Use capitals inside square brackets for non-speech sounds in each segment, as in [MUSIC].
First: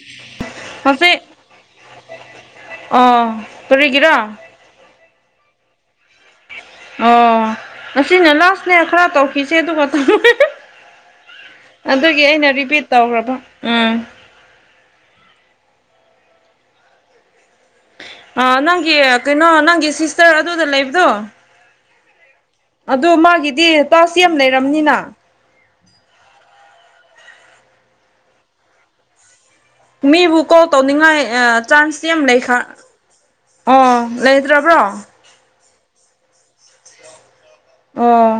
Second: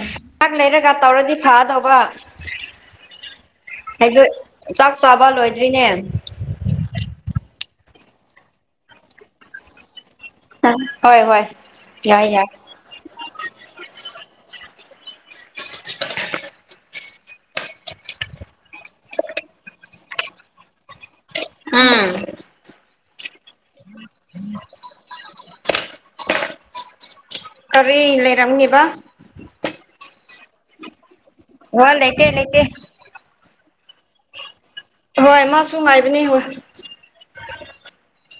ꯉꯥꯏꯍꯥꯛ ꯂꯩꯔꯒ ꯍꯧꯖꯤꯛ ꯇꯧꯔꯗꯤ ꯐꯥꯗꯧꯕ ꯑꯣ ꯍꯥꯏꯗꫭ ꯀꯔꯤꯒꯤꯔꯥ ꯆꯥꯛ ꯆꯥꯕ ꯂꯣꯏꯗ꯭ꯔꯤꯅꯦ꯫ ꯑꯣ ꯉꯁꯤꯅ ꯂꯥꯁꯅꯦ ꯈꯔ ꯇꯧꯈꯤꯁꯦ ꯑꯗꯨꯒ꯫ ꯍꯣꯏ ꯍꯣꯏ [UNINTELLIGIBLE] ꯑꯗꯨꯒꯤ ꯌꯥꯏ ꯌꯥꯏ ꯑꯩꯅ ꯔꯤꯄꯤꯠ ꯇꯧꯈ꯭ꯔꯕ ꯎꯝ꯫ ꯑ ꯅꯪꯒꯤ ꯀꯩꯅꯣ ꯅꯪꯒꯤ ꯁꯤꯁꯇꯔ ꯑꯗꯨꯗ ꯂꯩꯕꯗꯨ꯫ ꯎꯝ꯫ ꯑꯗꯨ ꯃꯥꯒꯤꯗꯤ ꯇꯥꯁ ꯌꯥꯝ ꯂꯩꯔꯝꯅꯤꯅ꯫ ꯀꯔꯤ ꯂꯩꯔꯝꯅꯤꯕꯥ꯫ ꯃꯤꯕꯨ ꯀꯣꯜ ꯇꯧꯅꯤꯡꯉꯥꯏ ꯑ ꯍꯣꯏ ꯆꯥꯟꯁ ꯌꯥꯝ ꯂꯩꯇꯦ ꯂꯩꯈ꯭ꯔ ꯂꯩꯇꯦ ꯑꯣ ꯂꯩꯗ꯭ꯔꯕ꯭ꯔꯣ꯫ ꯍꯣꯏ ꯃꯥꯁꯨ ꯉꯥꯏꯕꯅꯦ ꯍꯣꯏ꯫ ꯑꯣ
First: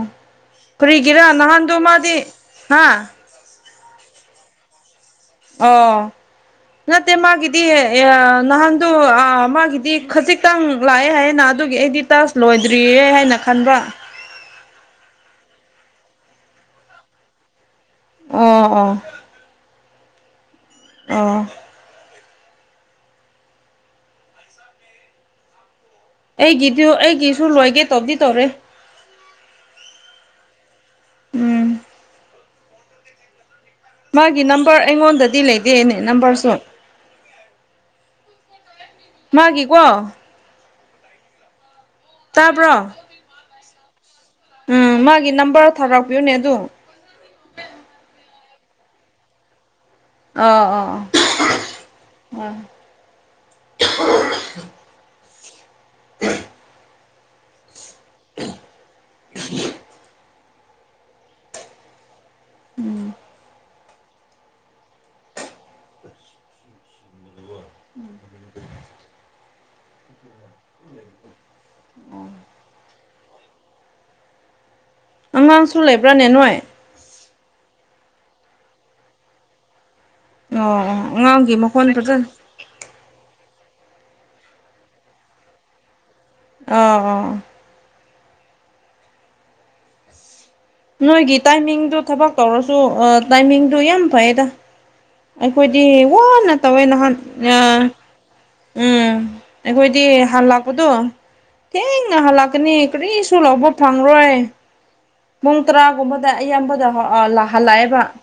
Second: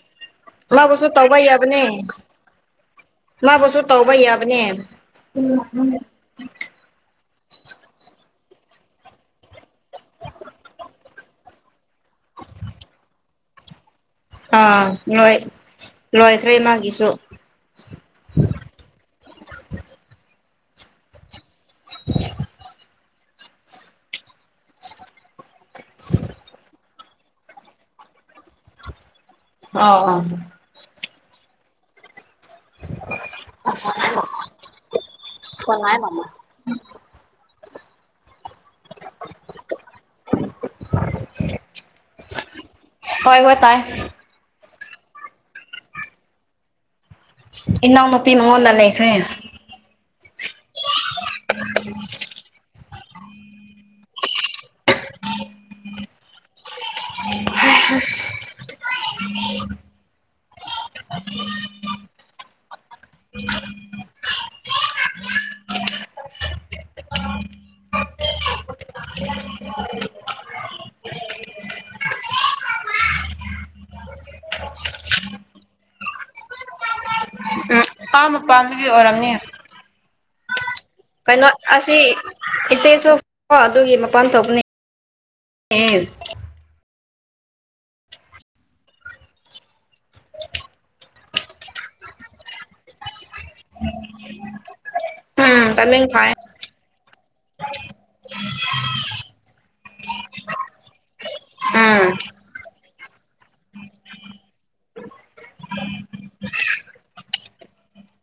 ꯃꯥꯕꯨꯁꯨ ꯀ꯭ꯔꯤꯒꯤꯔꯥ ꯇꯧꯕ ꯅꯍꯥꯟꯗꯨꯣ ꯌꯥꯕꯅꯦ ꯃꯥꯗꯤ ꯍꯥ ꯃꯥꯕꯨꯁꯨ ꯇꯧꯕ ꯌꯥꯕꯅꯦ꯫ ꯑꫭ꯫ ꯅꯠꯇꯦ ꯃꯥꯒꯤꯗꯤ ꯑꯌ ꯅꯍꯥꯟꯗꯨ ꯑ ꯃꯥꯒꯤꯗꯤ ꯈꯖꯤꯛꯇꯪ ꯂꯥꯛꯑꯦ ꯍꯥꯏꯌꯦꯅ ꯑꯗꯨꯒꯤ ꯑꯩꯗꯤ ꯇꯁ ꯂꯣꯏꯗ꯭ꯔꯤꯌꯦ ꯍꯥꯏꯅ ꯈꯟꯕ꯭ꯔꯥ ꯑꯥ ꯂꯣꯏ ꯂꯣꯏꯈ꯭ꯔꯦ ꯃꯥꯒꯤꯁꯨ ꯑꯣ ꯑꯣ ꯑꯣ [UNINTELLIGIBLE] ꯑꯩꯒꯤꯗꯨ ꯑꯩꯒꯤꯁꯨ ꯂꯣꯏꯒꯦ ꯇꯧꯕꯗꯤ ꯇꯧꯔꯦ ꯑ ꯑ ꯎꯝ ꯃꯥꯒꯤ ꯅꯝꯕꯔ ꯑꯩꯉꯣꯟꯗꯗꯤ ꯂꯩꯗꯦꯅꯦ ꯅꯝꯕꯔꯁꯨ ꯃꯥꯒꯤ ꯀꯣ [UNINTELLIGIBLE] ꯇꯥꯕ꯭ꯔꯣ ꯍꯣꯏ ꯍꯣꯏ ꯇꯥꯏ ꯎꯝ ꯃꯥꯒꯤ ꯅꯝꯕꯔ ꯊꯥꯔꯛꯄꯤꯌꯨꯅꯦ ꯑꯗꯨ ꯏꯅꯥꯎꯅꯨꯄꯤ ꯃꯉꯣꯟꯗ ꯂꯩꯈ꯭ꯔꯦ ꯑꯣ ꯑꯣ ꯎꯝ ꯎ ꯑ ꯎꯝ ꯎ ꯎꯝ ꯎꯝ ꯑꯉꯥꯡꯁꯨ ꯂꯩꯕ꯭ꯔꯥꯅꯦ ꯅꯣꯏ ꯑꯄꯥꯝ ꯃꯄꯥꯥꯟꯗꯨꯗꯤ ꯑꯣꯏꯔꯝꯅꯤ ꯑꯣ ꯑꯣ ꯑꯉꯥꯡꯒꯤ ꯃꯈꯣꯟ ꯐꯖꯅ ꯏꯆꯦꯁꯨꯣ ꯑꯗꯨꯒꯤ ꯃꯄꯥꯟ ꯊꯣꯛꯄꯅꯦ ꯑꯦ ꯑ ꯑ ꯅꯣꯏꯒꯤ ꯇꯥꯏꯃꯤꯡꯗꯨꯣ ꯊꯕꯛ ꯇꯧꯔꯁꯨ ꯇꯥꯏꯃꯤꯡꯗꯨ ꯌꯥꯝ ꯐꯩꯌꯦꯗ ꯎꯝ ꯑꯩꯈꯣꯏꯗꯤ ꯇꯃꯦꯡ ꯐꯥꯏ ꯋꯥꯅ ꯇꯧꯋꯦ ꯅꯍꯥꯟ ꯑ ꯎꯝ ꯑꯩꯈꯣꯏꯗꯤ ꯍꯥꯟ ꯂꯥꯛꯄꯗꯣ ꯊꯦꯡ ꯎꯝ ꯉꯍꯜꯂꯛꯀꯅꯤ ꯀꯔꯤꯁꯨ ꯂꯧꯕ ꯐꯪꯂꯔꯣꯏ ꯄꯨꯡ ꯇꯔꯥꯒꯨꯝꯕꯗ ꯑꯌꯥꯝꯕꯗ ꯂꯥꯛꯍꯜꯂꯛꯑꯦꯕ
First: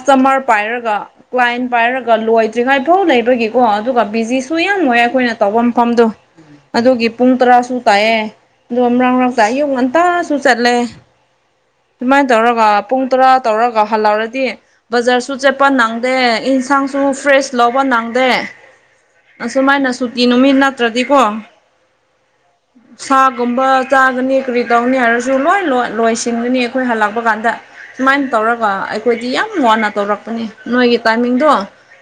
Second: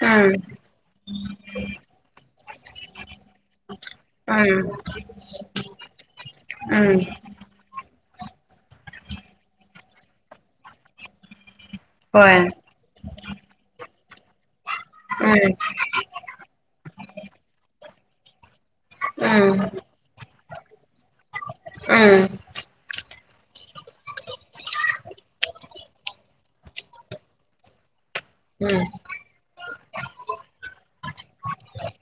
ꯎꯝ ꯄꯥꯏꯔꯒ ꯀ꯭ꯂꯥꯏꯟ ꯄꯥꯏꯔꯒ ꯂꯣꯏꯗ꯭ꯔꯤꯉꯩꯐꯥꯎ ꯂꯩꯕꯒꯤꯀꯣ ꯑꯗꯨꯒ ꯕꯤꯖꯤꯁꯨ ꯎꯝ ꯌꯥꯝꯉꯣꯏ ꯑꯩꯈꯣꯏꯅ ꯇꯧꯕ ꯃꯐꯝꯗꯣ ꯎꯝ ꯑꯗꯨꯒꯤ ꯄꯨꯡ ꯇꯔꯥ ꯇꯌꯦꯦ ꯑꯗꯨꯣ ꯑꯃꯔꯥꯎꯔꯥꯎ ꯇ ꯌꯨ ꯉꯟꯇꯥꯁꯨ ꯆꯠꯂꯦ ꯁꯨꯃꯥꯏꯅ ꯍꯣꯏ ꯇꯧꯔꯒ ꯄꯨꯡ ꯇꯔꯥ ꯇꯧꯔꯒ ꯍꯜꯂꯥꯎꯔꯗꯤ ꯕꯖꯥꯔꯁꯨ ꯎꯝ ꯆꯦꯠꯄꯜ ꯅꯪ ꯗꯦ ꯏꯟꯁꯥꯡꯁꯨ ꯐ꯭ꯔꯦꯁ ꯂꯧꯕ ꯅꯪꯗꯦ ꯎꯝ ꯑꯁꯨꯃꯥꯏꯅ ꯁꯨꯇꯤ ꯅꯨꯃꯤꯠ ꯅꯠꯇ꯭ꯔꯗꯤꯀꯣ ꯎꯝ ꯁꯥꯒꯨꯝꯕ ꯆꯥꯒꯅꯤ ꯀꯔꯤ ꯇꯧꯅꯤ ꯍꯥꯏꯔꯁꯨ ꯂꯣꯏ ꯂꯣꯏꯁꯤꯟꯒꯅꯤ ꯑꯩꯈꯣꯏ ꯍꯜꯂꯛꯄ ꯀꯥꯟꯗ ꯁꯨꯃꯥꯏꯅ ꯇꯧꯔꯒ ꯎꯝ ꯎꯝ ꯑꯩꯈꯣꯏꯗꯤ ꯌꯥꯝ ꯋꯥꯅ ꯇꯧꯔꯛꯄꯅꯤ ꯅꯣꯏꯒꯤ ꯇꯥꯏꯃꯤꯡꯗꯣ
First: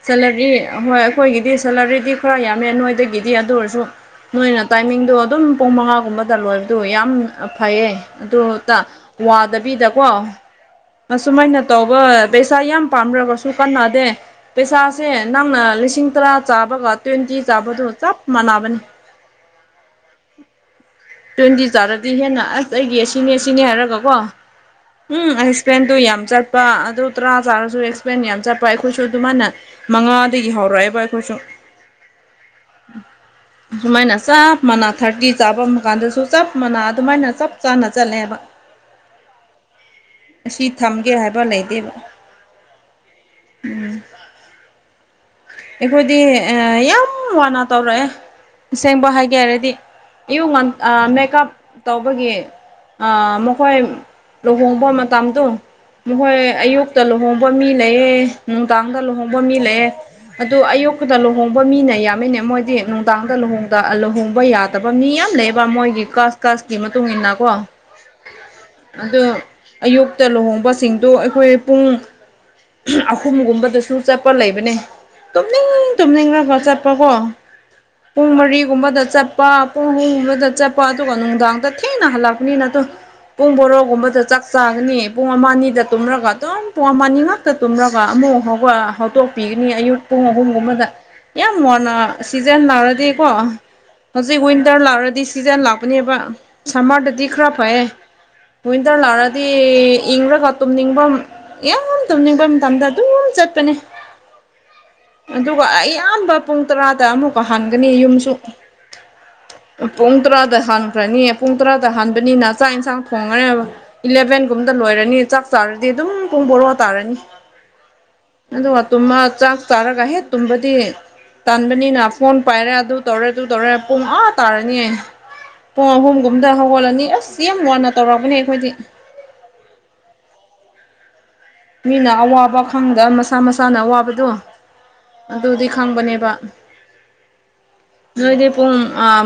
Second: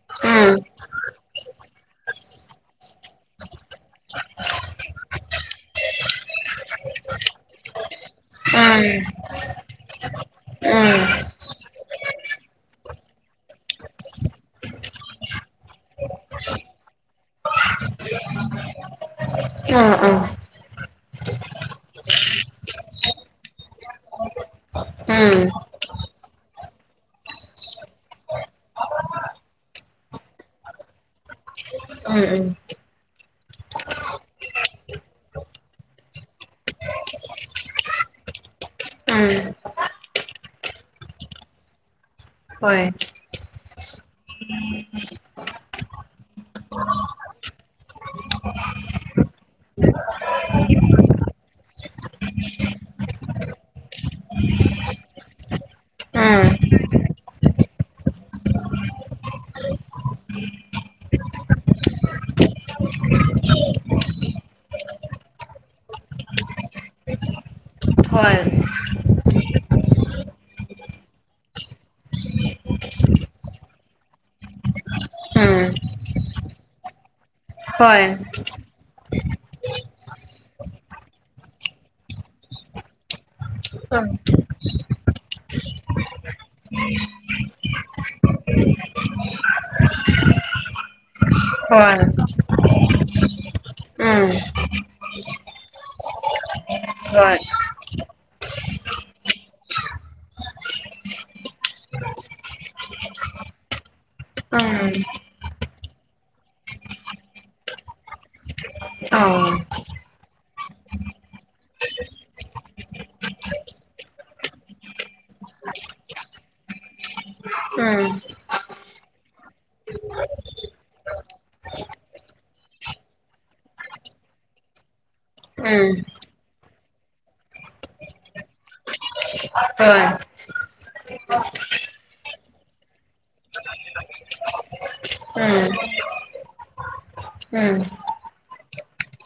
ꯁꯦꯂꯔꯤ ꯎꯝ ꯍꯣꯏ ꯑꯩꯈꯣꯏꯒꯤꯗꯤ ꯁꯦꯂꯔꯤꯗꯤ ꯈꯔ ꯌꯥꯝꯃꯦ ꯅꯣꯏꯗꯒꯤꯗꯤ ꯑꯗꯨ ꯑꯣꯏꯔꯁꯨ ꯅꯣꯏꯅ ꯇꯥꯏꯃꯤꯡꯗꯣ ꯑꯗꯨꯝ ꯄꯨꯡ ꯃꯉꯥꯒꯨꯝꯕꯗ ꯂꯣꯏꯕꯗꯨ ꯌꯥꯝ ꯐꯩꯌꯦ ꯎꯝ ꯑꯗꯨꯇꯥ ꯎꯝ ꯎꯝ ꯋꯥꯗꯕꯤꯗꯀꯣ ꯃꯁꯨꯃꯥꯏꯅ ꯇꯧꯕ ꯄꯩꯁꯥ ꯌꯥꯝ ꯄꯥꯝꯂ꯭ꯔꯒ ꯇꯨ ꯀꯥꯟ ꯅꯅꯥꯗꯦ ꯄꯩꯁꯥꯁꯦ ꯅꯪꯅ ꯂꯤꯁꯤꯡ ꯇꯔꯥ ꯆꯥꯕꯒ ꯇ꯭ꯋꯦꯟꯇꯤ ꯆꯥꯕꯗꯨ ꯆꯞ ꯃꯥꯟꯅꯕꯅꯤ ꯑꯥ ꯑꯥ ꯇ꯭ꯋꯦꯟꯇꯤ ꯇꯥꯔꯗꯤ ꯍꯦꯟꯅ ꯑꯁ ꯑꯩꯒꯤ ꯁꯤꯅꯦ ꯁꯤꯅꯦ ꯍꯥꯏꯔꯒꯀꯣ ꯎꯝ ꯑꯦꯛꯁꯄ꯭ꯂꯦꯟꯗꯨꯣ ꯌꯥꯝ ꯆꯠꯄ ꯑꯗꯨ ꯇꯔꯥ ꯆꯥꯔꯁꯨ ꯑꯦꯛꯁꯄ꯭ꯂꯦꯟ ꯌꯥꯝ ꯆꯠꯄ ꯑꯩꯈꯣꯏꯁꯨ ꯑꯗꯨꯃꯥꯏꯅ ꯃꯉꯥꯗꯒꯤ ꯍꯧꯔꯛꯑꯦꯕ ꯑꯩꯈꯣꯏꯁꯨ ꯎꯝ ꯎꯝ ꯁꯨꯃꯥꯏꯅ ꯆꯞ ꯃꯅꯥ ꯊꯥꯔꯇꯤ ꯆꯥꯐꯝ ꯀꯥꯟꯗꯁꯨ ꯆꯞ ꯃꯅꯥ ꯑꯗꯨꯃꯥꯏꯅ ꯆꯞ ꯆꯥꯅ ꯆꯠꯂꯦꯕ ꯎꯝ ꯑꯁꯤ ꯊꯝꯒꯦ ꯍꯥꯏꯕ ꯂꯩꯗꯦꯕ ꯍꯣꯏ ꯑꯩꯈꯣꯏꯗꯤ ꯌꯥꯝ ꯋꯥꯅ ꯇꯧꯔꯛꯑꯦ ꯁꯦꯡꯕ ꯍꯥꯏꯒꯦ ꯍꯥꯏꯔꯗꯤ ꯏꯌꯨ ꯃꯦꯀꯞ ꯇꯧꯕꯒꯤ ꯑ ꯃꯈꯣꯏ ꯂꯨꯍꯣꯡꯕ ꯃꯇꯝꯗꯣ ꯃꯈꯣꯏ ꯎꯝ ꯑꯌꯨꯛꯇ ꯂꯨꯍꯣꯡꯕ ꯃꯤ ꯂꯩꯑꯦ ꯅꯨꯡꯗꯥꯡꯗ ꯂꯨꯍꯣꯡꯕ ꯃꯤ ꯂꯩꯑꯦ ꯑꯗꯨ ꯑꯌꯨꯄꯗ ꯂꯨꯍꯣꯡꯕ ꯃꯤꯅ ꯌꯥꯝꯃꯤꯅꯦ ꯃꯣꯏꯗꯤ ꯅꯨꯡꯗꯥꯡꯗ ꯂꯨꯍꯣꯡ ꯂꯨꯍꯣꯡꯕ ꯌꯥꯗ ꯐꯠꯇꯕ ꯃꯤ ꯌꯥꯝ ꯂꯩꯕ ꯃꯣꯏꯒꯤ ꯀꯥꯁ ꯀꯥꯁꯀꯤ ꯃꯇꯨꯡ ꯏꯟꯅ ꯀꯣ ꯍꯣꯏ ꯑꯗꯣ ꯑꯌꯨꯛꯇ ꯂꯨꯍꯣꯡꯕꯁꯤꯡꯗꯣ ꯑꯩꯈꯣꯏ ꯄꯨꯡ ꯑꯍꯨꯝꯒꯨꯝꯕꯗꯨꯁꯨ ꯆꯠꯄ ꯂꯩꯕꯅꯦ ꯎꯝ ꯇꯨꯝꯅꯤꯡ ꯇꯨꯝꯅꯤꯡꯂꯒ ꯆꯠꯄꯀꯣ ꯍꯣꯏ ꯄꯨꯡ ꯃꯔꯤꯒꯨꯝꯕꯗ ꯆꯠ ꯄꯥ ꯄꯣ ꯍꯕ ꯆ ꯆ ꯄ ꯇ ꯀꯅꯨꯡꯗꯥꯥꯡꯗ ꯊꯦꯅ ꯍꯂꯛꯅꯤꯅ ꯇ ꯄꯨꯡ ꯎꯝ ꯕꯣꯔꯣꯒꯨꯝꯕꯗ ꯆꯥꯛ ꯆꯥꯒꯅꯤ ꯄꯨꯡ ꯑꯃ ꯑꯅꯤꯗ ꯇꯨꯝꯔꯒ ꯑꯗꯨꯝ ꯄꯨꯡ ꯑꯃ ꯑꯅꯤꯉꯥ ꯐꯛꯇ ꯇꯨꯝꯂꯒ ꯑꯃꯨꯛ ꯍꯧꯠꯇꯣꯛꯄꯤꯒꯅꯤ ꯑꯌꯨꯛ ꯄꯨꯡ ꯑꯍꯨꯝꯒꯨꯝꯕꯗ ꯌꯥꯝ ꯋꯥꯨꯟꯅ ꯍꯣꯏ ꯁꯤꯖꯟ ꯅꯥꯔꯗꯤꯀꯣ ꯎꯝ ꯍꯧꯖꯤꯛ ꯋꯤꯟꯇꯔ ꯂꯥꯛꯔꯗꯤ ꯁꯤꯖꯟ ꯂꯥꯛꯄꯅꯦꯕ ꯁꯝꯃꯔꯗꯗꯤ ꯍꯣꯏ ꯈꯔ ꯐꯩꯌꯦ ꯋꯤꯟꯇꯔ ꯂꯥꯛꯑꯗꯤ ꯏꯪꯔꯒ ꯇꯨꯝꯅꯤꯡꯕ ꯌꯥꯝ ꯇꯧꯅꯤꯡꯕ ꯃꯇꯝꯗ ꯑꯗꯨꯝ ꯆꯠꯄꯅꯦ ꯎꯝ ꯑꯗꯨꯒ ꯑꯌꯥꯝꯕ ꯄꯨꯡ ꯇꯔꯥꯗ ꯑꯃꯨꯛꯀ ꯍꯟꯒꯅꯤ ꯌꯨꯝꯁꯨ ꯑꯥ ꯄꯨꯡ ꯇꯔꯥꯗ ꯍꯥꯟꯈ꯭ꯔꯅꯤ ꯄꯨꯡ ꯇꯔꯥꯗ ꯍꯥꯟꯕꯅꯤꯅ ꯆꯥꯛ ꯏꯟꯁꯥꯡ ꯊꯣꯡꯈ꯭ꯔꯦꯕ ꯏꯂꯚꯦꯟꯒꯨꯝꯇ ꯂꯣꯏꯔꯅꯤ ꯆꯥꯛ ꯆꯥꯔꯗꯤ ꯑꯗꯨꯝ ꯄꯨꯡ ꯕꯣꯔꯣ ꯇꯥꯔꯅꯤ ꯎꯝ ꯎꯝ ꯍꯣꯏ ꯑ ꯇꯨꯝꯃ ꯆꯥꯛ ꯆꯥꯔꯒ ꯍꯦ ꯇꯨꯝꯕꯗꯤ ꯇꯥꯟꯕꯅꯤꯅ ꯐꯣꯟ ꯄꯥꯏꯔꯦ ꯑꯗꯨ ꯇꯧꯔꯦ ꯑꯗꯨ ꯇꯧꯔꯦ ꯄꯨꯡ ꯑꯥ ꯇꯥꯔꯅꯤ ꯑꯩ ꯄꯨꯡ ꯑꯍꯨꯝꯒꯨꯝꯗ ꯍꯧꯒꯠꯂꯅꯤ ꯑꯁ ꯌꯥꯝ ꯋꯥꯟꯅ ꯇꯧꯔꯛꯄꯅꯦ ꯑꯩꯈꯣꯏꯗꯤ ꯍꯣꯏ ꯃꯤꯅ ꯑꯋꯥꯕ ꯈꯪꯗ ꯃꯁꯥ ꯃꯁꯥꯅ ꯑꯋꯥꯕꯗꯣ ꯎꯝ ꯑꯗꯨꯗꯤ ꯈꯪꯕꯅꯦꯕ ꯎꯝ ꯅꯣꯏꯗꯤ ꯄꯨꯡ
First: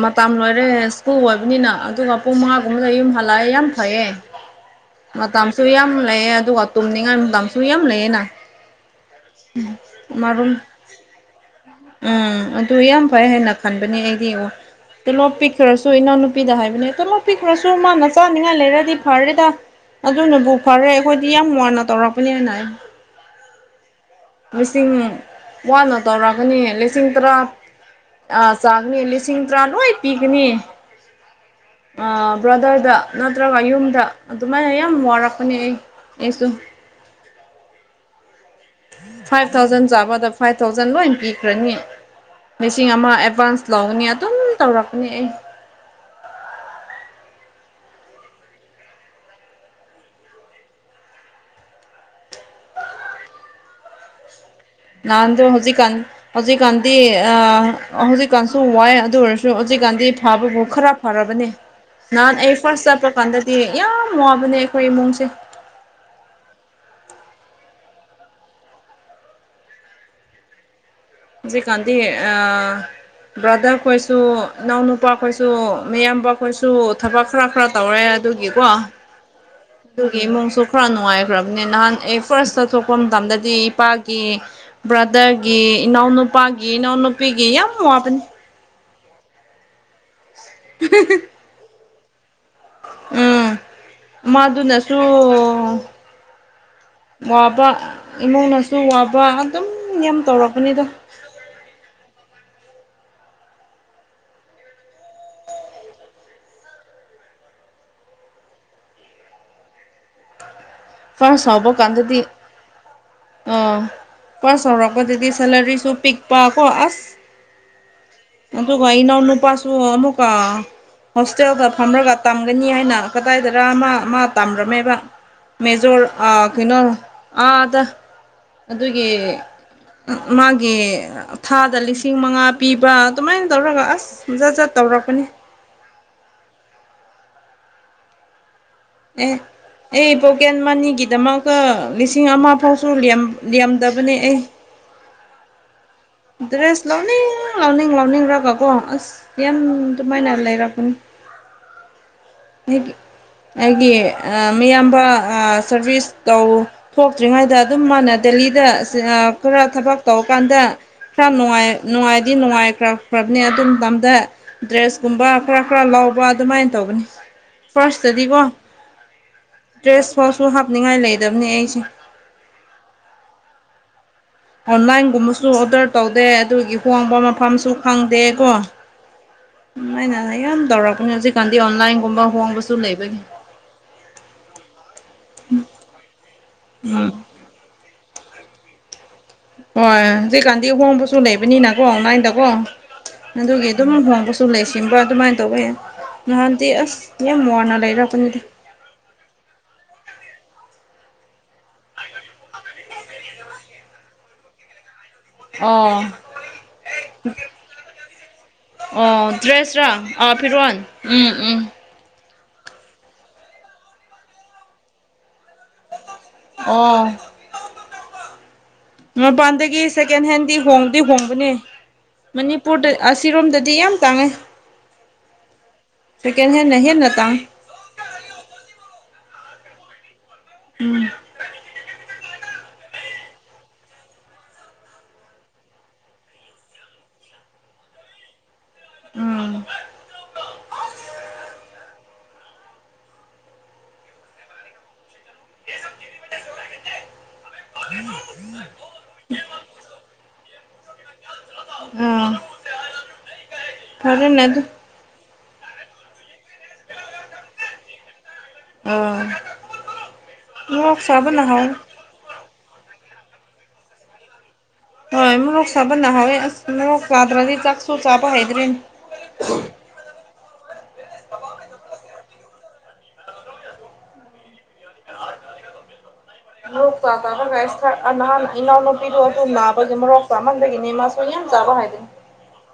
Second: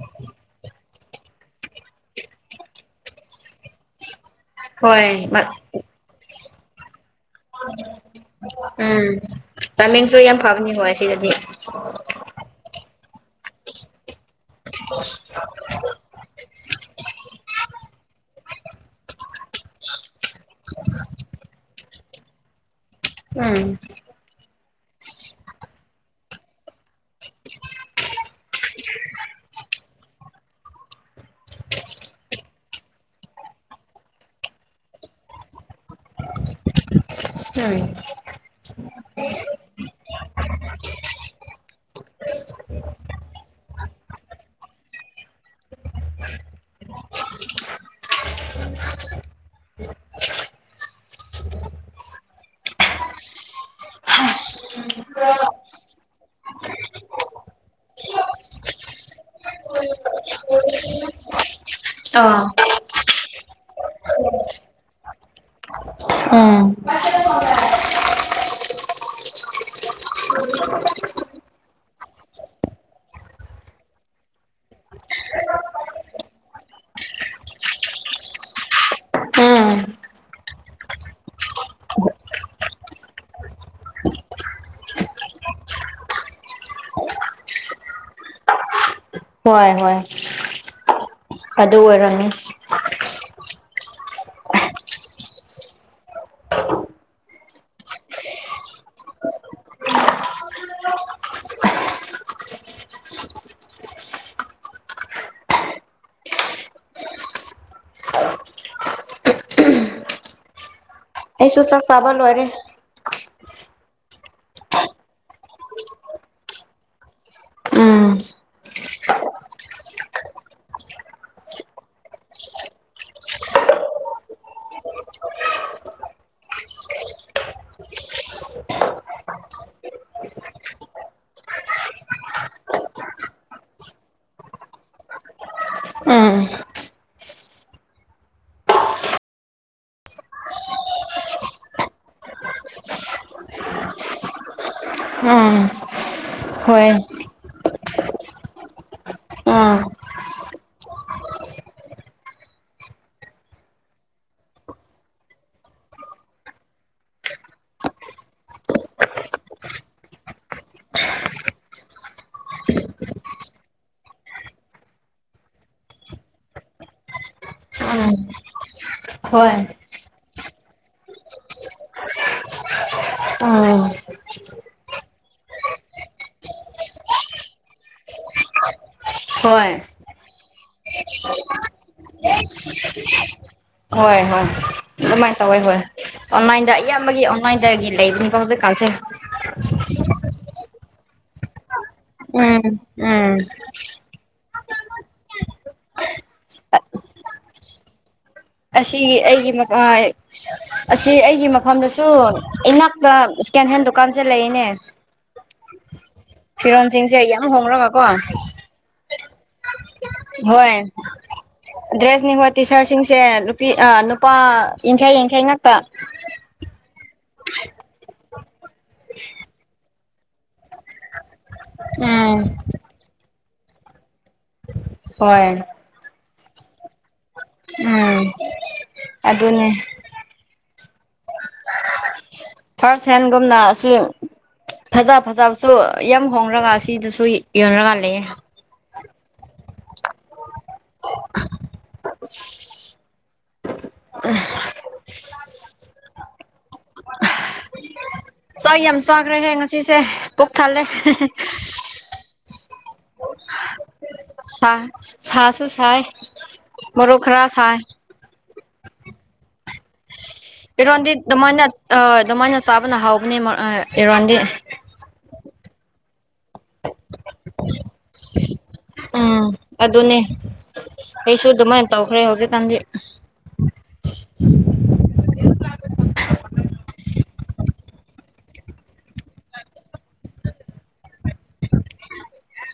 ꯃꯇꯝ ꯂꯣꯏꯔꯦ ꯁ꯭ꯀꯨꯜ ꯑꯣꯏꯕꯅꯤꯅ ꯑꯗꯨꯒ ꯄꯨꯡ ꯃꯉꯥꯒꯨꯝꯕꯗ ꯌꯨꯝ ꯍꯜꯂꯛꯑꯦ ꯌꯥꯝ ꯐꯌꯦꯦ ꯍꯣꯏ ꯃꯇꯝꯁꯨ ꯌꯥꯝ ꯂꯩꯑꯦ ꯑꯗꯨꯒ ꯇꯨꯝꯅꯤꯡꯉꯥꯏ ꯃꯇꯝꯁꯨ ꯌꯥꯝ ꯂꯩꯑꯅ ꯎꯝ ꯇꯥꯏꯃꯤꯡꯁꯨ ꯌꯥꯝ ꯃꯔꯔꯨꯝ ꯐꯕꯅꯤ ꯍꯣꯏ ꯑꯁꯤꯗꯗꯤ ꯎꯝ ꯑꯗꯨ ꯌꯥꯝ ꯐꯩ ꯍꯥꯏꯅ ꯈꯟꯕꯅꯦ ꯑꯩꯗꯤ ꯇꯣꯂꯣꯞ ꯄꯤꯈ꯭ꯔꯁꯨ ꯏꯅꯥꯎꯅꯨꯄꯤꯗ ꯍꯥꯏꯕꯅꯦ ꯇꯣꯂꯣꯞ ꯄꯤꯈ꯭ꯔꯁꯨ ꯃꯥꯅ ꯆꯥꯅꯤꯡꯉꯥꯏ ꯂꯩꯔꯗꯤ ꯐꯔꯦꯗ ꯑꯗꯨꯅꯕꯨ ꯐꯔꯦ ꯑꯩꯈꯣꯏꯗꯤ ꯌꯥꯝ ꯋꯥꯟꯅ ꯇꯧꯔꯛꯄꯅꯦꯅ ꯍꯥꯏ ꯎꯝ ꯂꯤꯁꯤꯡ ꯋꯥꯅ ꯇꯧꯔꯛꯒꯅꯤ ꯂꯤꯁꯤꯡ ꯇꯔꯥ ꯑ ꯆꯒꯅꯤ ꯂꯤꯁꯤꯡ ꯇ꯭ꯔꯥꯅꯣꯏ ꯄꯤꯛꯅꯤ ꯕ꯭ꯔꯗꯔꯗ ꯅꯠꯇ꯭ꯔꯒ ꯌꯨꯝꯗ ꯑꯗꯨꯃꯥꯏꯅ ꯌꯥꯝ ꯋꯥꯔꯛꯄꯅꯦ ꯑꯩ ꯑꯦꯁꯨ ꯎꯝ ꯐꯥꯏꯚ ꯊꯥꯎꯖꯟ ꯆꯥꯕꯗ ꯐꯥꯏꯚ ꯊꯥꯎꯖꯟ ꯂꯣꯏ ꯄꯤꯈ꯭ꯔꯅꯤ ꯃꯤꯁꯤꯡ ꯑꯃ ꯑꯦꯗꯚꯥꯟꯁ ꯂꯧꯅꯤ ꯑꯗꯨꯝ ꯇꯧꯔꯛꯄꯅꯤ ꯑꯩ ꯅꯥꯟꯗ ꯍꯧꯖꯤꯛ ꯀꯥꯟ ꯍꯧꯖꯤꯛꯀꯥꯟꯗꯤ ꯍꯧꯖꯤꯛꯀꯥꯟꯁꯨ ꯋꯥꯏ ꯑꯗꯨ ꯑꯣꯏꯔꯁꯨ ꯍꯧꯖꯤꯛꯀꯥꯟꯗꯤ ꯐꯕꯕꯨ ꯈꯔ ꯐꯔꯕꯅꯦ ꯑ ꯅꯍꯥꯟ ꯑꯩ ꯐꯥꯔꯁ ꯆꯠꯄ ꯀꯥꯟꯗꯗꯤ ꯌꯥꯝ ꯋꯥꯕꯅꯦ ꯑꯩꯈꯣꯏ ꯏꯃꯨꯡꯁꯦ ꯎꯝ ꯁꯤꯖꯤ ꯀꯥꯟꯤ ꯑ ꯕ꯭ꯔꯥꯗꯔ ꯈꯣꯏꯁꯨ ꯏꯅꯥꯎꯅ ꯅꯨꯄꯥꯈꯣꯏꯁꯨ ꯃꯤꯌꯥꯝꯕꯈꯣꯏꯁꯨ ꯊꯕꯛ ꯈꯔ ꯈꯔ ꯇꯧꯔꯦ ꯑꯗꯨꯒꯤꯀꯣ ꯎꯝ ꯑꯗꯨꯒꯤ ꯏꯃꯨꯡꯁꯨ ꯈꯔ ꯅꯨꯡꯉꯥꯏꯈ꯭ꯔꯕꯅꯤ ꯅꯍꯥꯟ ꯑꯩ ꯐꯥꯔꯁꯇ ꯊꯣꯛꯄ ꯃꯇꯝꯗꯗꯤ ꯏꯄꯥꯒꯤ ꯕ꯭ꯔꯥꯗꯔꯒꯤ ꯏꯅꯥꯎ ꯅꯨꯄꯥꯒꯤ ꯏꯅꯥꯎ ꯅꯨꯄꯤꯒꯤ ꯌꯥꯝ ꯋꯥꯄ ꯍꯣꯏ ꯍꯣꯏ [UNINTELLIGIBLE] ꯑꯗꯨ ꯑꯣꯏꯔꯅꯤ ꯎꯝ ꯃꯗꯨꯅꯁꯨ ꯋꯥꯕ ꯏꯃꯨꯡꯅꯁꯨ ꯋꯥꯕ ꯑꯗꯨꯝ ꯌꯥꯝ ꯇꯧꯔꯛꯄꯅꯤꯗꯣ ꯐꯥꯔꯁ ꯑꯩꯁꯨ ꯆꯥꯛ ꯆꯥꯕ ꯂꯣꯏꯔꯦ ꯑ ꯄꯁ ꯍꯔ ꯀꯧꯕ ꯇꯗꯤ ꯁꯦꯂꯔꯤꯁꯨ ꯄꯤꯛ ꯄꯀ ꯑꯁ ꯎꯝ ꯇꯨꯒ ꯏ ꯅꯅꯥꯎꯅ ꯄꯥꯁꯅꯨ ꯀ ꯍꯣꯁꯇꯦꯜꯗ ꯐꯝꯔꯒ ꯇꯝꯒꯅꯤ ꯍꯥꯏꯅ ꯀꯗꯥꯏꯗꯔ ꯑꯃ ꯃꯥ ꯇꯝꯔꯝꯃꯦꯕ ꯃꯦꯖꯣꯔ ꯑ ꯀꯩꯅꯣ ꯑꯥ ꯑꯗ ꯑꯗꯨꯒꯤ ꯃꯥꯒꯤ ꯊꯥꯗ ꯂꯤꯁꯤꯡ ꯃꯉꯥ ꯄꯤꯕ ꯑꯗꯨꯃꯥꯏꯅ ꯇꯧꯔꯒ ꯑꯁ ꯖꯠ ꯖꯠ ꯇꯧꯔꯛꯄꯅꯤ ꯎꯝ ꯎ ꯑꯩ ꯕꯣꯀꯦꯟ ꯃꯅꯤꯒꯤꯗꯃꯀ ꯂꯤꯁꯤꯡ ꯑꯃ ꯐꯥꯎꯁꯨ ꯂꯗꯕꯅꯦ ꯑꯩ ꯎꯝ ꯗ꯭ꯔꯦꯁ ꯍꯣꯏ ꯂꯧꯅꯤꯡ ꯂꯥꯎꯅꯤꯡ ꯂꯥꯎꯅꯤꯡꯈꯒꯀꯣ ꯑꯁ ꯌꯥꯝ ꯎꯝ ꯑꯗꯨꯃꯥꯏꯅ ꯂꯩꯔꯛꯄꯅꯤ ꯑꯩꯒꯤ ꯑꯩꯒꯤ ꯃꯤꯌꯥꯝꯕ ꯁꯔꯚꯤꯁ ꯇꯧ ꯊꯣꯛꯇ꯭ꯔꯤꯉꯩꯗ ꯑꯗꯨꯝ ꯃꯥꯅ ꯗꯦꯜꯂꯤꯗ ꯈꯔ ꯊꯕꯛ ꯇꯧꯔꯀꯥꯟꯗ ꯈꯔ ꯅꯨꯡꯉꯥꯏ ꯅꯨꯡꯉꯥꯏꯗꯤ ꯅꯨꯡꯉꯥꯏꯈ꯭ꯔꯈ꯭ꯔꯕꯅꯤ ꯑꯗꯨ ꯃꯇꯝꯗ ꯗ꯭ꯔꯦꯁ ꯀꯨꯝꯕ ꯈꯔ ꯈꯔ ꯂꯥꯎꯕ ꯑꯗꯨꯃꯥꯏꯅ ꯇꯧꯧꯕꯅꯤ ꯎꯝ ꯐꯔꯁꯇꯗꯤꯕꯣ ꯍꯣꯏ ꯗ꯭ꯔꯦꯁ ꯐꯁꯨ ꯍꯥꯞꯅꯤꯡꯉꯥꯏ ꯂꯩꯗꯕꯅꯦ ꯑꯩꯁꯦ ꯑ ꯑꯣꯟꯂꯥꯏꯟꯒꯨꯝꯕꯁꯨ ꯑꯣꯗꯔ ꯇꯧꯗꯦ ꯑꯗꯨꯒꯤ ꯍꯣꯡꯕ ꯃꯐꯝꯁꯨ ꯈꯪꯗꯦ ꯀꯣ ꯍꯣꯏ ꯍꯣꯏ ꯎꯝ ꯑꯩꯅ ꯌꯥꯝ ꯇꯧꯔꯛꯄꯅꯦ ꯍꯧꯖꯤꯛꯀꯥꯟꯗꯤ ꯑꯣꯟꯂꯥꯏꯟꯒꯨꯝꯕ ꯍꯣꯡꯕꯁꯨ ꯂꯩꯕꯒꯤ ꯍꯣꯏ ꯍꯣꯏ ꯑꯗꯨꯃꯥꯏꯅ ꯇꯧꯋꯦ ꯍꯣꯏ ꯑꯣꯟꯂꯥꯏꯟꯗ ꯑꯌꯥꯝꯕꯒꯤ ꯃꯥꯏꯗꯒ ꯂꯩ ꯀꯗ ꯀꯜꯁꯦ ꯑꯣ ꯁꯤꯀꯥꯟꯗꯤ ꯍꯣꯡꯕꯁꯨ ꯂꯩꯕꯅꯤꯅꯀꯣ ꯅꯥꯏꯟꯗꯀꯣ ꯎꯝ ꯎꯝ ꯑꯗꯨꯒꯤ ꯑꯗꯨꯝ ꯍꯣꯡꯕꯁꯨ ꯂꯩ ꯁꯤꯕ ꯑꯗꯨꯃꯥꯏꯅ ꯇꯧꯕ ꯌꯥꯏ ꯅꯍꯥꯟꯗꯤꯦ ꯌꯥ ꯃꯅ ꯂꯩꯔꯀꯅꯤꯗꯤ ꯑꯁꯤꯒꯤ ꯑꯩꯒꯤ ꯑꯁꯤ ꯑꯩꯒꯤ ꯃꯐꯝꯗꯁꯨ ꯏꯅꯥꯛ ꯁꯀꯦꯟ ꯍꯦꯟ ꯗꯨꯀꯥꯟꯁꯦ ꯂꯩꯅꯦ ꯑꯣ ꯀꯤꯔꯟ ꯁꯤꯡꯁꯦ ꯑꯩꯌꯥ ꯑꯃ ꯍꯣꯡꯈ꯭ꯔꯕꯀꯣ ꯑꯣ ꯗ꯭ꯔꯦꯁꯔꯥ ꯑꯥ ꯍꯣꯏ ꯐꯤꯔꯣꯟ ꯎꯝ ꯎꯝ ꯗ꯭ꯔꯦꯁꯅꯤꯈꯣ ꯇꯤ ꯁꯥꯔꯠꯁꯤꯡꯁꯦ ꯅꯨꯄꯤ ꯅꯨꯄꯥ ꯌꯥꯡꯈꯩ ꯌꯥꯡꯈꯩ ꯉꯛꯇ ꯑꯣꯝ ꯃꯄꯥꯟꯗꯒꯤ ꯁꯦꯀꯦꯟ ꯍꯦꯟꯗꯤ ꯍꯣꯡꯗꯤ ꯍꯣꯡꯕꯅꯦ ꯎꯝ ꯃꯅꯤꯄꯨꯔꯗ ꯑꯁꯤꯔꯣꯝꯗꯗꯤ ꯌꯥꯝ ꯇꯥꯡꯉꯩ ꯍꯣꯏ ꯁꯀꯦꯟ ꯍꯦꯟ ꯅꯍꯦ ꯅꯠꯇ ꯎꯝ ꯑꯗꯨ ꯑꯗꯨꯅꯦ ꯎꯝ ꯐꯥꯔꯁ ꯍꯦꯟꯒꯨꯝꯅ ꯑꯁꯤ ꯐꯖ ꯐꯖꯕꯁꯨ ꯌꯥꯝ ꯍꯣꯡꯔꯒ ꯁꯤꯗꯨꯁꯨ ꯌꯣꯟꯔꯒ ꯂꯩꯌꯦ ꯎꯝ ꯍ ꯁ ꯑ ꯆꯥꯈ꯭ꯔꯦꯍꯦ ꯉꯁꯤꯁꯦ ꯄꯨꯛ ꯊꯥꯜꯂꯦ ꯎꯝ ꯁꯥ ꯁꯥꯁꯨ ꯁꯥꯏ ꯃꯔꯣꯔꯨꯞ ꯈꯔ ꯁꯥꯏ ꯑꯣꯝ ꯏꯔꯣꯟꯗꯤ ꯗꯃꯥꯏꯅ ꯑ ꯗꯃꯥꯏꯅ ꯆꯥꯕꯅ ꯍꯥꯎꯒꯅꯦ ꯏꯔꯟꯗꯤ ꯍꯣꯏ ꯃꯣꯔꯣꯛ ꯁꯥꯥꯕ ꯅꯍꯥꯎꯋꯏ ꯑꯁ ꯃꯣꯔꯣꯛ ꯆꯥꯗ꯭ꯔꯗꯤ ꯆꯥꯛꯁꯨ ꯆꯥꯕ ꯍꯩꯗ꯭ꯔꯦꯅꯦ ꯎꯝ ꯑꯗꯨꯅꯦ ꯑꯩꯁꯨ ꯑꯗꯨꯃꯥꯏꯅ ꯇꯧꯈ꯭ꯔꯦ ꯍꯧꯖꯤꯛꯀꯥꯟꯗꯤ ꯭ꯔꯥꯒ [INAUDIBLE] ꯃꯣꯔꯣꯛ ꯆꯥ ꯇꯔꯒ ꯅꯍꯥꯟ ꯏꯅꯥꯎꯅ ꯅꯨꯄꯤꯗꯣ ꯑꯗꯨ ꯅꯥꯕꯒꯤ ꯃꯣꯔꯣꯛ ꯆꯥꯃꯟꯗꯒꯤꯅꯤ ꯃꯥꯁꯨ ꯌꯥꯝ ꯆꯥꯕ ꯍꯥꯏꯗꯣꯏꯅꯤ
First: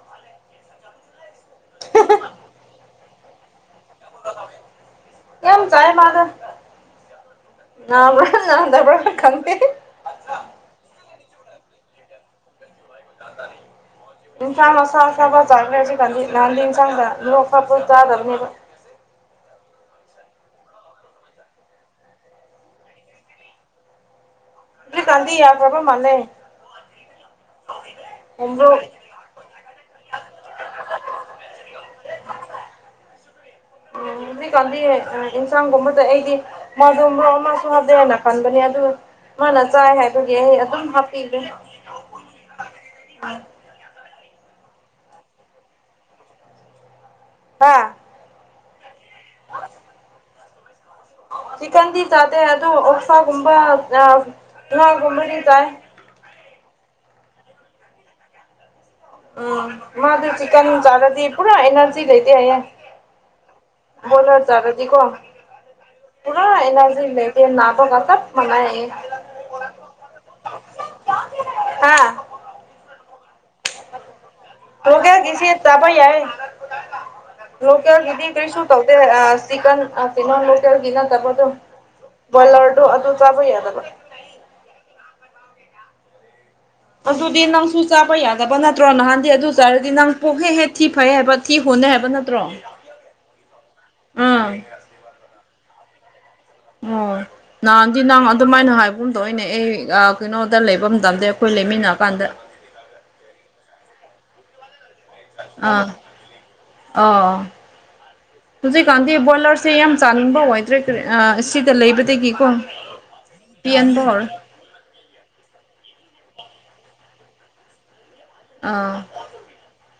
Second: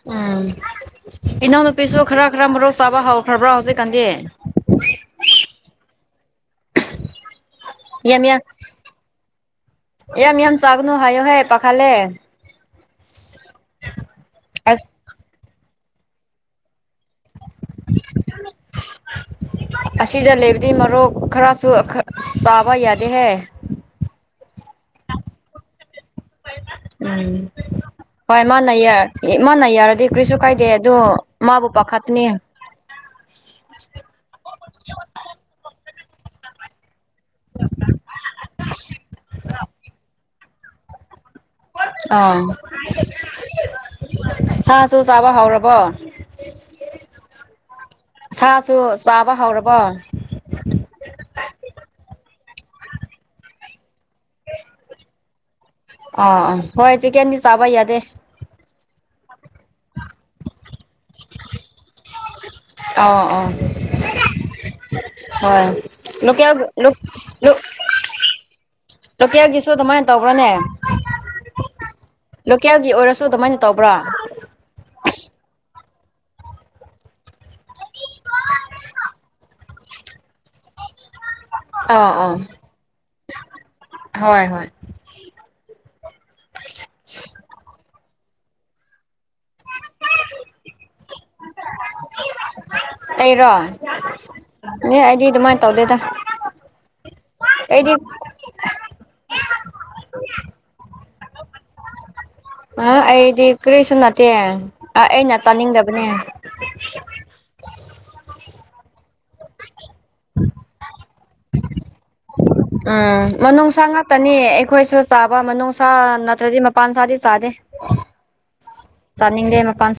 ꯎꯝ ꯏꯅꯥꯎꯅꯨꯄꯤꯁꯨ ꯈꯔ ꯈꯔ ꯃꯔꯣꯛ ꯆꯥꯕ ꯍꯧꯈ꯭ꯔꯕ꯭ꯔꯥ ꯍꯧꯖꯤꯛꯀꯥꯟꯗꯤ ꯌꯥꯝ ꯆꯥꯏ ꯃꯥꯗ ꯌꯥꯝ ꯌꯥꯝ ꯅꯗꯕ꯭ꯔ ꯀꯝꯇꯦ ꯌꯥꯝ ꯌꯥꯝ ꯆꯥꯒꯅꯣ ꯍꯥꯏꯌꯣ ꯍꯥꯏꯦ ꯄꯥꯈꯥꯂꯦ ꯏꯝ ꯆꯥꯡ ꯑꯁ ꯑꯕ ꯆꯁꯤꯗꯤ ꯂꯥꯟꯅ ꯆꯥꯡꯗ ꯅꯣꯛꯈ ꯄꯣꯏ ꯆꯥꯗꯔꯅꯦꯕ ꯑꯁꯤꯗ ꯂꯩꯕꯗꯤ ꯃꯔꯣꯛ ꯈꯔꯁꯨ ꯆꯥꯕ ꯌꯥꯗꯦꯍꯦ ꯑꯗꯨ ꯀꯥꯟꯗꯤꯤ ꯌꯥ ꯌꯥꯝ ꯄꯣꯕ꯭ꯂꯦꯝ ꯃꯥꯅꯦꯦ ꯎꯝ ꯍ ꯏꯃꯥ ꯃꯣꯔꯣꯛ ꯅꯔ ꯑꯦ ꯃꯥꯅ ꯌꯥꯔꯗꯤ ꯀꯔꯤꯁꯨ ꯀꯥꯏꯗꯦ ꯑꯗꯣ ꯃꯥꯕꯨ ꯄꯥꯈꯠꯇꯅꯦ ꯎꯝ ꯍꯧꯖꯤꯛꯀꯥꯟꯗꯤ ꯏꯟꯁꯥꯡꯒꯨꯝꯕꯗ ꯑꯩꯗꯤ ꯃꯗꯨ ꯃ ꯃꯥꯁꯨ ꯍꯥꯗꯦꯅ ꯈꯟꯕꯅꯤ ꯑꯗꯨ ꯃꯥꯅ ꯆꯥꯏ ꯍꯥꯏꯕꯒꯤ ꯑꯩ ꯑꯗꯨꯝ ꯍꯥꯞꯄꯤꯒꯦ ꯑꯥ ꯁꯥꯁꯨ ꯆꯥꯕ ꯍꯧꯥꯎꯔꯕꯣ ꯍꯥꯥ ꯁꯨ ꯆꯥꯕ ꯍꯧꯔꯕꯣ ꯆꯤꯛꯀꯟꯗꯤ ꯆꯥꯗꯦ ꯑꯗꯨ ꯑꯣꯐꯥꯒꯨꯝꯕ ꯎꯍꯥꯒꯨꯝꯕꯗꯤ ꯆꯥꯏ ꯑ ꯑ ꯍꯣꯏ ꯆꯦ ꯀꯗꯤ ꯆꯥꯕ ꯏꯌꯥꯗꯦ ꯎꯝ ꯃꯥꯗꯨꯔꯤ ꯆꯤꯛꯟ ꯆꯔꯗꯤ ꯄꯨꯔꯥ ꯑꯦꯅꯔꯖꯤ ꯂꯩꯇ ꯑꯌꯦꯦ ꯑ ꯑꯥ ꯣꯂꯔ ꯆꯥꯒꯗꯤ ꯀꯣ ꯍꯣꯏ ꯂꯣꯀꯦꯜ ꯅꯥꯕꯒ ꯆꯞ ꯃꯥꯟꯅꯩ ꯍꯥꯏꯌꯦ ꯂꯣꯀꯦꯜꯒꯤꯁꯨ ꯑꯗꯨꯃꯥꯏꯅ ꯇꯧꯕ꯭ꯔꯥꯅꯦ ꯍ ꯑꯥ ꯂꯣꯀꯦꯜꯒꯤ ꯑꯣꯏꯔꯁꯨ ꯑꯗꯨꯃꯥꯏꯅ ꯇꯧꯕ꯭ꯔꯥ ꯍꯧꯒꯌꯥ ꯀꯁꯤ ꯇꯕ ꯌꯥꯏ ꯂꯣꯀꯦꯜ ꯤꯗꯤ ꯀꯔꯤ ꯁ ꯇꯧ ꯆ ꯅ ꯂꯣꯀꯦꯜꯤꯗ ꯇꯃꯗꯨ ꯑꯥ ꯑꯥ ꯃꯂꯔꯗ ꯑꯗꯨ ꯆꯕꯩꯔꯂ ꯍꯣꯏ ꯍꯣꯏ ꯑꯗꯨꯗꯤ ꯅꯪꯁꯨ ꯆꯥꯕ ꯌꯥꯗꯕ ꯅꯠꯇ꯭ꯔꯣ ꯅꯍꯥꯟꯗꯤ ꯑꯗꯨ ꯆꯥꯔꯗꯤ ꯅꯪ ꯄꯣꯛ ꯍꯦꯛ ꯍꯦꯛ ꯊꯤ ꯐꯩ ꯍꯥꯏꯕ ꯊꯤ ꯍꯨꯟꯅꯦ ꯍꯥꯏꯕ ꯅꯠꯇ꯭ꯔꯣ ꯑꯩꯔꯣ ꯑꯥ ꯑꯦ ꯑꯩꯗꯤ ꯑꯗꯨꯃꯥꯏꯅ ꯇꯧꯗꯦꯗ ꯑꯣ ꯑꯩꯗꯤ ꯅꯍꯥꯟꯗꯤ ꯅꯪ ꯑꯗꯨꯃꯥꯏꯅ ꯍꯥꯏꯕ ꯑꯗꯨꯝ ꯑꯩ ꯀꯩꯅꯣꯗ ꯂꯩꯕ ꯃꯇꯝꯗ ꯑꯩꯈꯣꯏ ꯂꯩꯃꯤꯟꯅꯔ ꯀꯥꯟꯗ ꯑ ꯑꯩꯗꯤ ꯀꯔꯤꯁꯨ ꯅꯠꯇꯦ ꯑꯩꯅ ꯆꯥꯅꯤꯡꯗꯕꯅꯦ ꯑ ꯍꯧꯖꯤꯛꯀꯥꯟꯗꯤ ꯄꯣꯢꯂꯥꯔ ꯁꯤ ꯌꯥꯝ ꯆꯥꯅꯤꯡꯕ ꯑꯣꯏꯗ꯭ꯔꯦ ꯁꯤꯗ ꯂꯩꯕꯗꯒꯤꯀꯣ ꯄꯤꯍꯟꯕ ꯍꯧꯔꯣ ꯌꯦ ꯑꯩꯈꯣꯏꯁꯨ ꯆ ꯆꯥꯕ ꯃꯅꯨꯡ ꯁꯥ ꯅꯠꯇ꯭ꯔꯗꯤ ꯃꯄꯥꯟ ꯁꯥꯗꯤ ꯆꯥꯗꯦ ꯑꯥ ꯆꯅꯤꯡꯗꯦ ꯃꯄꯥꯟ